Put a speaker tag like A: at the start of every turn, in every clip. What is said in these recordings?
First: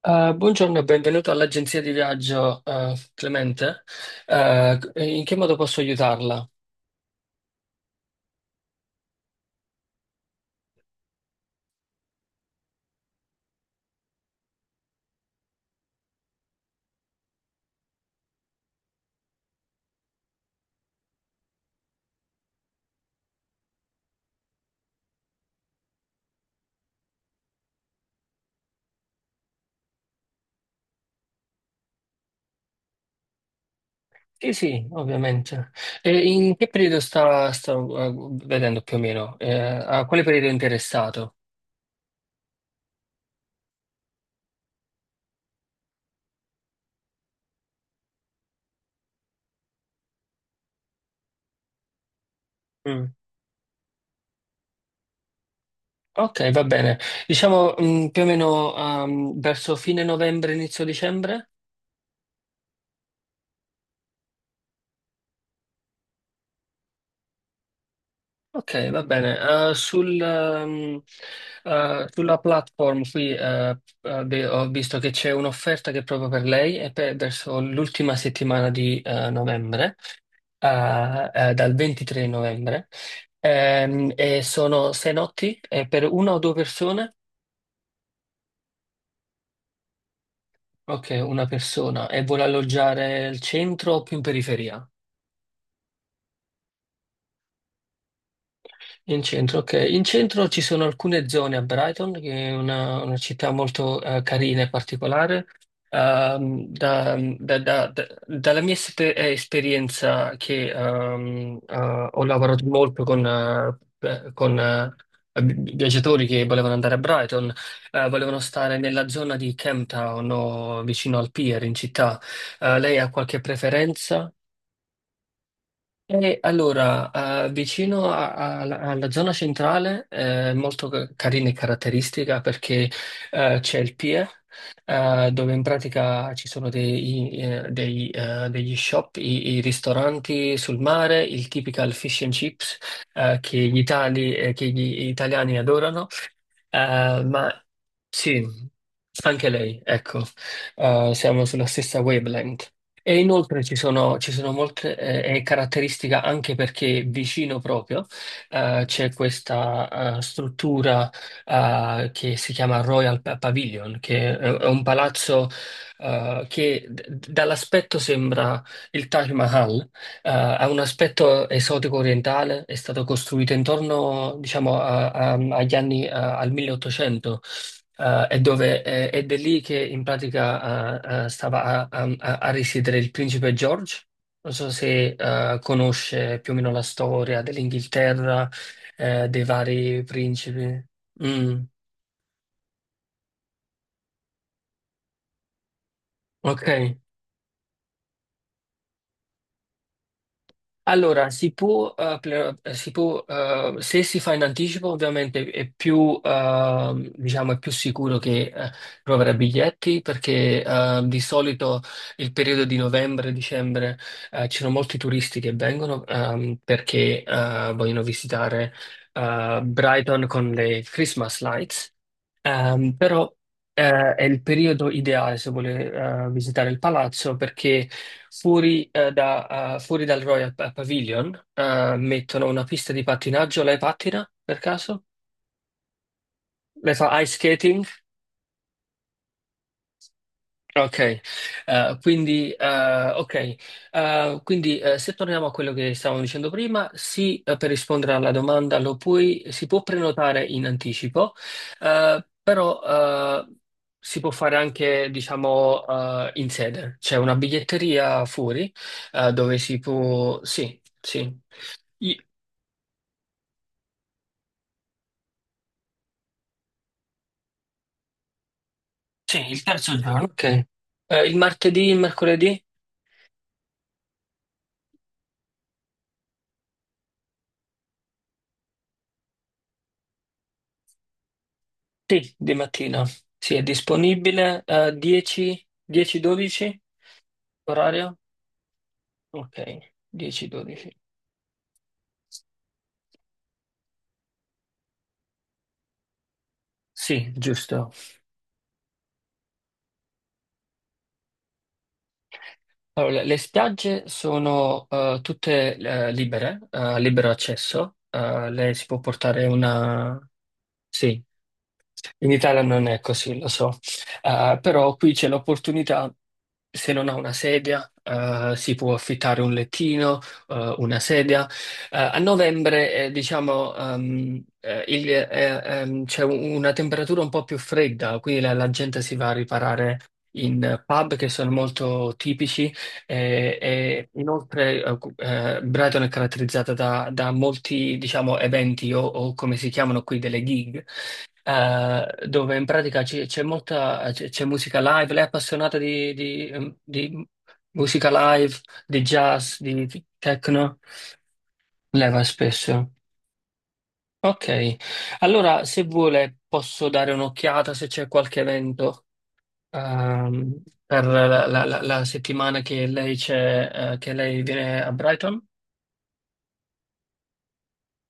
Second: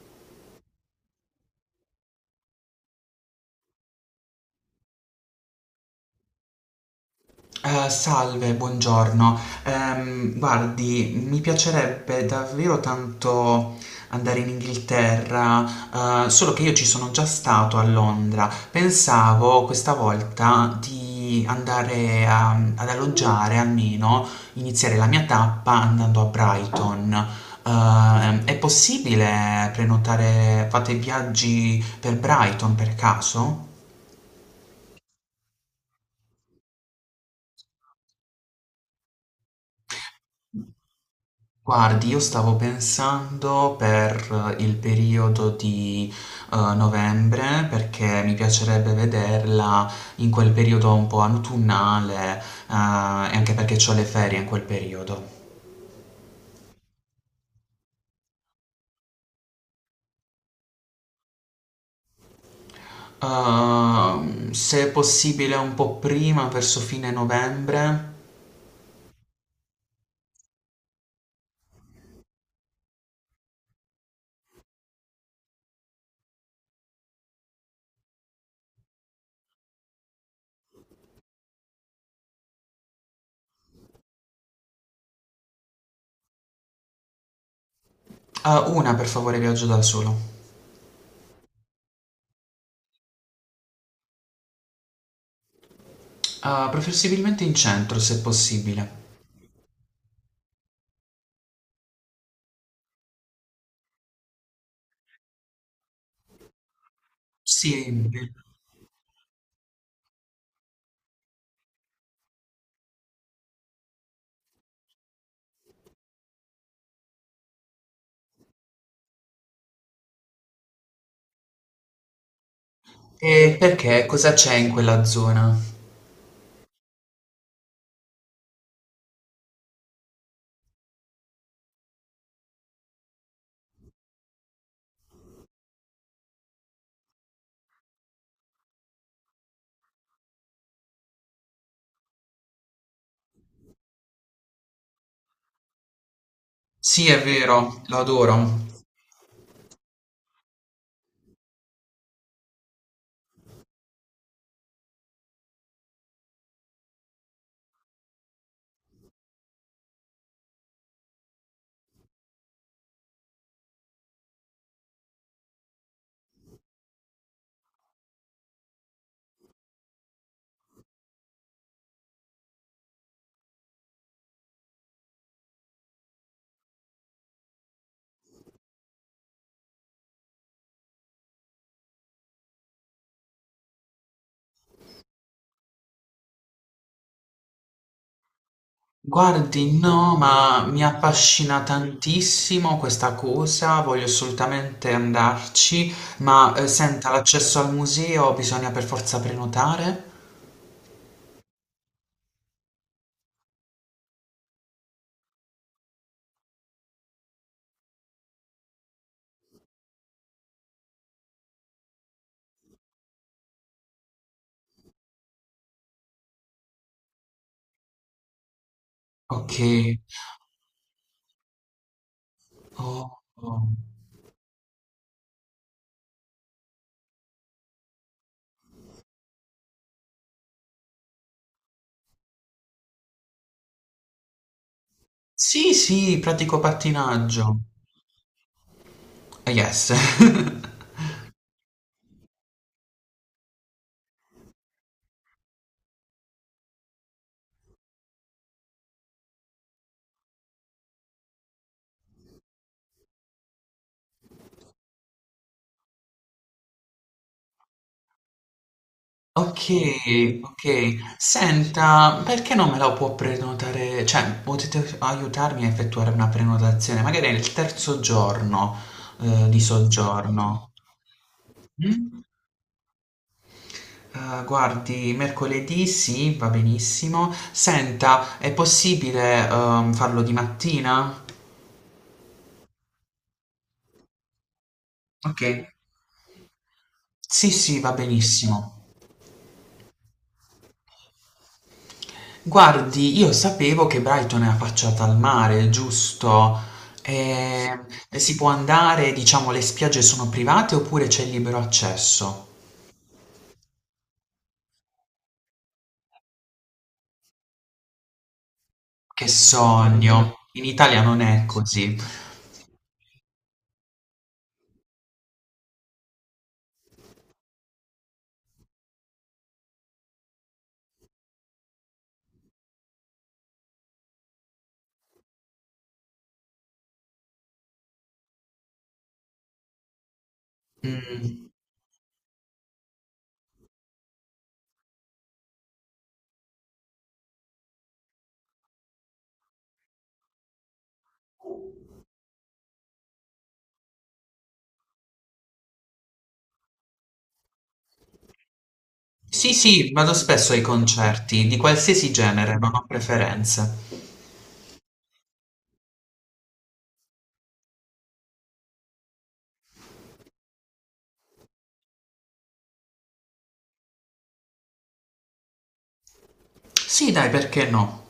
A: Buongiorno e benvenuto all'agenzia di viaggio, Clemente. In che modo posso aiutarla?
B: Salve, buongiorno. Guardi, mi piacerebbe davvero tanto andare in Inghilterra, solo che io ci sono già stato a Londra. Pensavo questa volta di ad alloggiare almeno, iniziare la mia tappa andando a Brighton. È possibile prenotare, fate viaggi per Brighton per caso?
A: Sì, sì, ovviamente. E in che periodo sta vedendo più o meno? A quale periodo è interessato?
B: Guardi, io stavo pensando per il periodo di, novembre, perché mi piacerebbe vederla in quel periodo un po' autunnale,
A: Mm.
B: ehm, e anche perché c'ho le ferie in quel periodo.
A: Ok, va bene. Diciamo, più o meno, verso fine novembre, inizio dicembre?
B: Se è possibile un po' prima, verso fine novembre.
A: Ok, va bene. Eh, sul, ehm, Sulla platform qui beh, ho visto che c'è un'offerta che è proprio per lei e per verso l'ultima settimana di novembre, dal 23 novembre. E sono sei notti per una o due persone?
B: Ah, una per favore, viaggio da solo.
A: Ok, una persona. E vuole alloggiare al centro o più in periferia?
B: Ah, preferibilmente in centro, se possibile.
A: In centro, ok. In centro ci sono alcune zone a Brighton, che è una città molto carina e particolare.
B: Sì,
A: Dalla mia esperienza, che ho lavorato molto con viaggiatori che volevano andare a Brighton, volevano stare nella zona di Camptown o vicino al pier in città. Lei ha qualche
B: e perché?
A: preferenza?
B: Cosa c'è in quella zona?
A: Allora, vicino alla alla zona centrale è molto carina e caratteristica perché c'è il Pie, dove in pratica ci sono degli shop, i ristoranti sul mare, il typical fish and chips che gli italiani adorano.
B: Sì,
A: Eh,
B: è
A: ma
B: vero, lo
A: sì,
B: adoro.
A: anche lei, ecco. Siamo sulla stessa wavelength. E inoltre ci sono molte caratteristiche, anche perché vicino proprio c'è questa struttura che si chiama Pavilion, che è un palazzo che dall'aspetto sembra il Taj Mahal. Ha un aspetto esotico orientale, è stato costruito intorno, diciamo, agli anni, al 1800, ed è lì che in pratica stava a risiedere il principe George. Non so se conosce più o meno la storia dell'Inghilterra, dei
B: Guardi,
A: vari
B: no, ma
A: principi.
B: mi
A: Mm,
B: affascina tantissimo questa cosa, voglio assolutamente andarci, ma
A: ok.
B: senta, l'accesso al museo bisogna per forza prenotare?
A: Allora, si può, si può, se si fa in anticipo, ovviamente è più, diciamo, è più sicuro che trovare biglietti, perché di solito il periodo di novembre, dicembre, ci sono molti turisti che vengono, perché vogliono visitare
B: Ok.
A: Brighton con le Christmas lights.
B: Oh,
A: Però
B: oh.
A: è il periodo ideale se vuole visitare il palazzo, perché fuori, fuori dal Pavilion mettono una pista di pattinaggio. Lei pattina per caso?
B: Sì, sì, pratico
A: Lei fa ice
B: pattinaggio.
A: skating?
B: Ah, yes.
A: Ok, ok. Se torniamo a quello che stavamo dicendo prima, sì, per rispondere alla domanda lo puoi, si può prenotare in anticipo, però eh, si può fare anche, diciamo, in sede. C'è una biglietteria fuori, dove
B: Ok,
A: si può... Sì,
B: ok.
A: sì. I-
B: Senta, perché non me la può prenotare? Cioè, potete aiutarmi a effettuare una prenotazione, magari è il terzo giorno
A: Sì,
B: di
A: il terzo giorno, ok.
B: soggiorno.
A: Il martedì, il
B: Mm?
A: mercoledì?
B: Ah, guardi, mercoledì sì, va benissimo. Senta, è possibile, farlo di mattina?
A: Sì, di mattina. Sì, è disponibile,
B: Ok.
A: 10, 10-12?
B: Sì, sì, va
A: Orario?
B: benissimo.
A: Ok, 10-12.
B: Guardi, io sapevo che Brighton è affacciata al mare, giusto?
A: Sì,
B: E
A: giusto.
B: si può andare, diciamo, le spiagge sono private oppure c'è il libero accesso?
A: Allora, le spiagge sono tutte libere, libero accesso. Lei si può
B: Che
A: portare una...
B: sogno! In Italia non
A: Sì.
B: è così.
A: In Italia non è così, lo so. Però qui c'è l'opportunità, se non ha una sedia, si può affittare un lettino, una sedia. A novembre, diciamo, c'è una temperatura un po' più fredda, quindi la gente si va a riparare in pub che
B: Mm.
A: sono molto tipici, e inoltre Brighton è caratterizzata da, da molti, diciamo, eventi o come si chiamano qui, delle gig, dove in pratica c'è molta c'è musica live. Lei è appassionata di musica live, di
B: Sì,
A: jazz,
B: sì,
A: di
B: vado spesso ai
A: techno.
B: concerti, di
A: Lei
B: qualsiasi
A: va
B: genere, non ho
A: spesso.
B: preferenze.
A: Ok, allora se vuole posso dare un'occhiata se c'è qualche evento, per la settimana che lei c'è, che lei viene a Brighton.
B: Sì, dai, perché no?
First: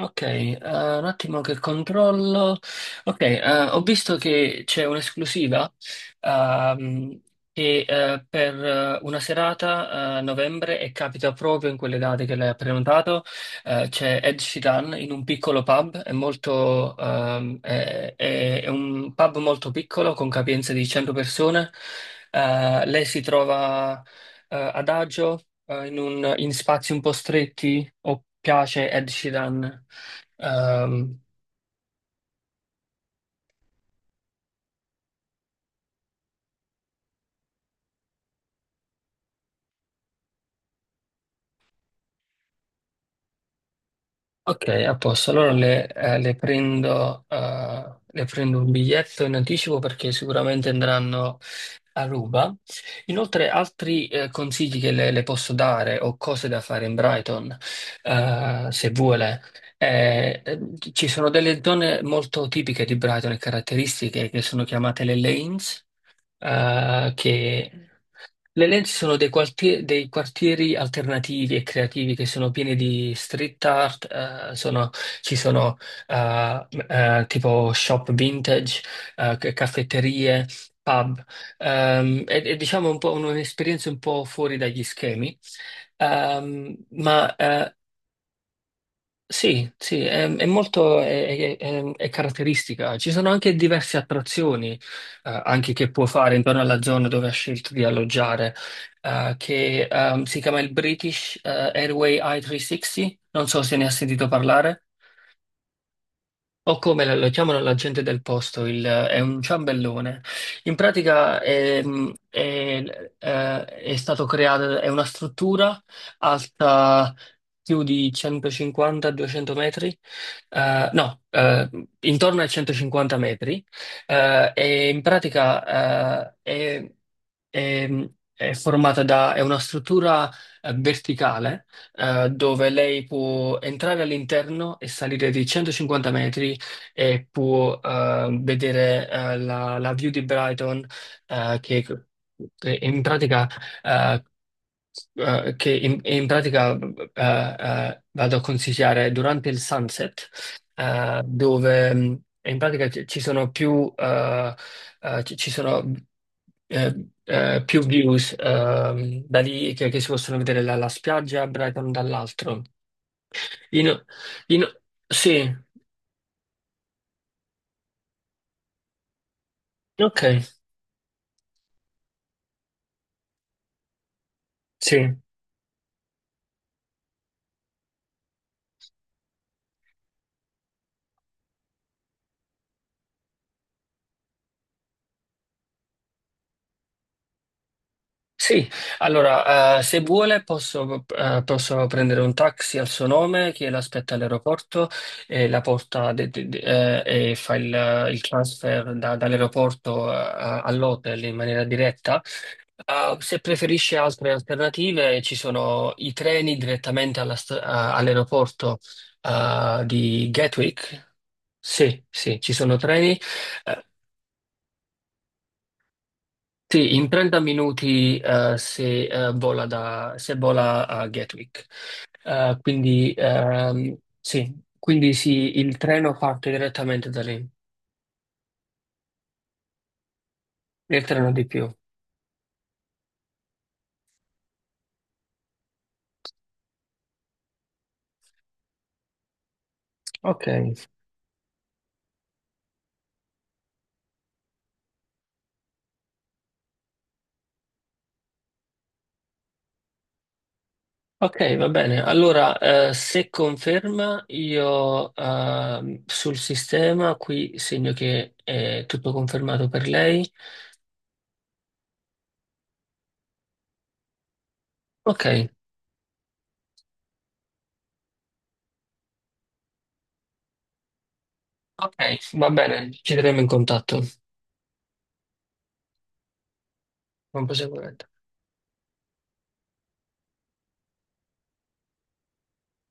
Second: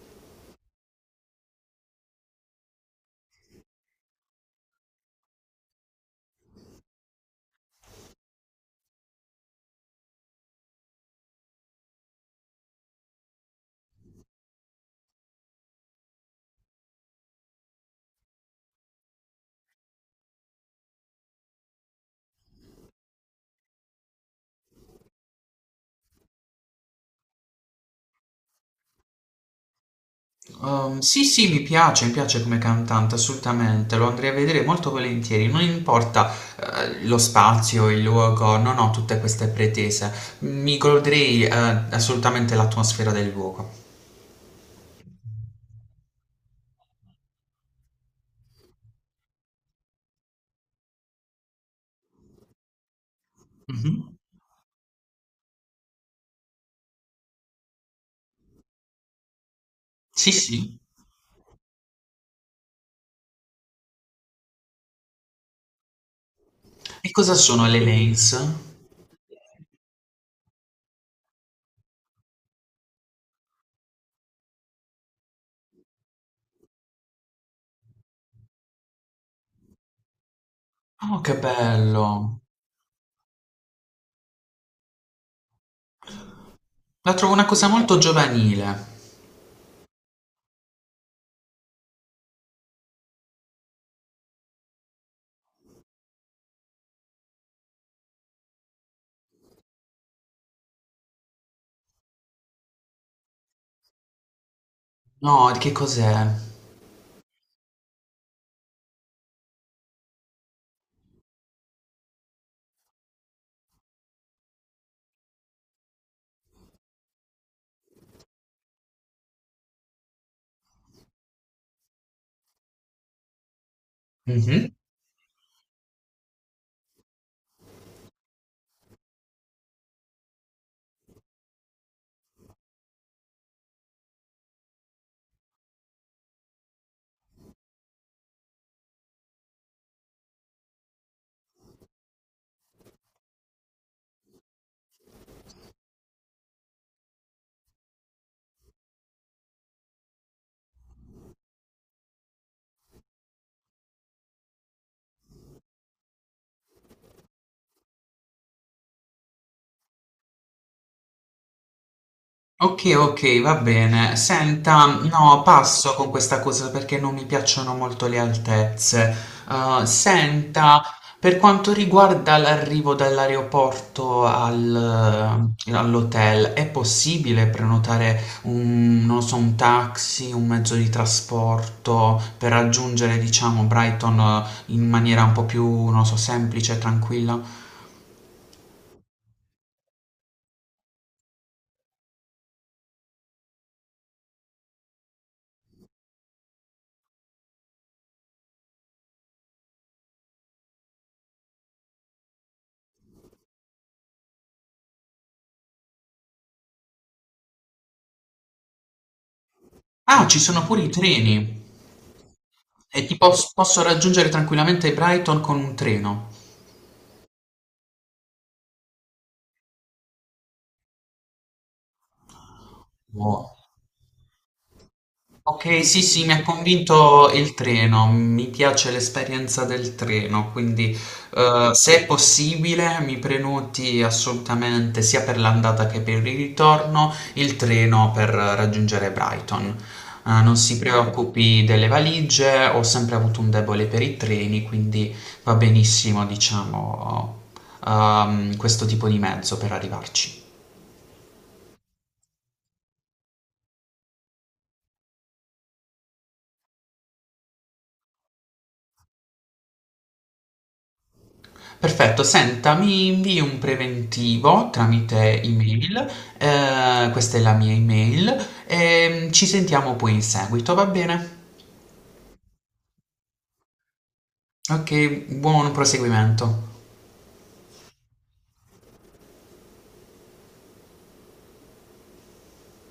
A: Ok, un attimo che controllo. Ok, ho visto che c'è un'esclusiva, ehm, che per una serata a novembre, e capita proprio in quelle date che lei ha prenotato. C'è Ed Sheeran in un piccolo pub, è molto, è un pub molto piccolo, con capienza di 100 persone. Lei si trova ad agio in spazi un po' stretti? O piace Ed Sheeran? Ehm,
B: Sì, sì, mi piace come cantante, assolutamente, lo andrei a vedere molto volentieri, non importa, lo spazio, il luogo, non ho tutte queste pretese, mi goderei, assolutamente l'atmosfera del luogo.
A: ok, a posto. Allora le prendo un biglietto in anticipo, perché sicuramente andranno a ruba. Inoltre, altri
B: Mhm.
A: consigli che le posso dare, o cose da fare in Brighton, se vuole.
B: Sì,
A: Eh, eh,
B: sì.
A: Ci sono delle zone molto tipiche di Brighton e caratteristiche che sono chiamate le lanes,
B: E
A: eh,
B: cosa sono le
A: che
B: lanes?
A: le Lenzi sono dei, dei quartieri alternativi e creativi che sono pieni di street art, eh, sono- ci sono tipo shop vintage, caffetterie,
B: Oh,
A: pub.
B: che bello!
A: È, è, diciamo, un po' un'esperienza un po' fuori dagli schemi. Ehm,
B: La trovo
A: ma
B: una cosa
A: eh,
B: molto giovanile.
A: sì, sì, è molto è caratteristica. Ci sono anche diverse attrazioni, anche, che può fare intorno alla zona dove ha scelto di alloggiare, che si chiama il British Airway I-360. Non so se ne ha sentito parlare.
B: No, di che cos'è?
A: O come lo chiamano la gente del posto, è un ciambellone. In pratica è, è stato creato, è una struttura alta più di 150-200 metri, no, intorno ai 150 metri,
B: Mhm.
A: e in pratica è- è formata da, è una struttura verticale, dove lei può entrare all'interno e salire di 150 metri e può vedere la, la view di Brighton, eh, che, che in pratica, eh, che in, in pratica eh, vado a consigliare durante il sunset, dove in pratica ci sono più, ci sono più views, da lì, che si possono vedere la spiaggia a Brighton dall'altro.
B: Ok, ok, va
A: In,
B: bene.
A: in-
B: Senta, no,
A: sì,
B: passo con questa cosa perché non mi piacciono molto le altezze.
A: ok,
B: Senta, per quanto riguarda l'arrivo
A: sì.
B: all'hotel, è possibile prenotare un, non so, un taxi, un mezzo di trasporto per raggiungere, diciamo, Brighton in maniera un po' più, non so, semplice e tranquilla?
A: Sì, allora, se vuole posso, posso prendere un taxi al suo nome che l'aspetta all'aeroporto e la porta e fa il transfer dall'aeroporto all'hotel in maniera diretta. Se preferisce altre alternative, ci sono i treni direttamente alla all'aeroporto
B: Ah,
A: di
B: ci sono pure i
A: Gatwick.
B: treni.
A: Sì, sì, ci sono
B: E
A: treni.
B: posso
A: Eh,
B: raggiungere tranquillamente Brighton con un treno.
A: Sì, in 30 minuti se vola a Gatwick.
B: Oh.
A: Il
B: Ok, sì,
A: treno
B: sì, mi ha
A: parte direttamente da
B: convinto
A: lì,
B: il treno, mi piace l'esperienza del treno, quindi
A: il treno di più.
B: se è possibile mi prenoti assolutamente sia per l'andata che per il ritorno il treno per raggiungere Brighton.
A: Ok,
B: Non si preoccupi delle valigie, ho sempre avuto un debole per i treni, quindi va benissimo, diciamo, questo tipo di mezzo per arrivarci.
A: ok, va bene. Allora, se conferma, io sul sistema qui segno che è tutto confermato per lei.
B: Perfetto, senta, mi invii un preventivo
A: Ok,
B: tramite email, questa è la mia email, e ci sentiamo poi in seguito, va bene?
A: ok, va bene, ci terremo in contatto
B: Ok, buon proseguimento.
A: con più sicurezza.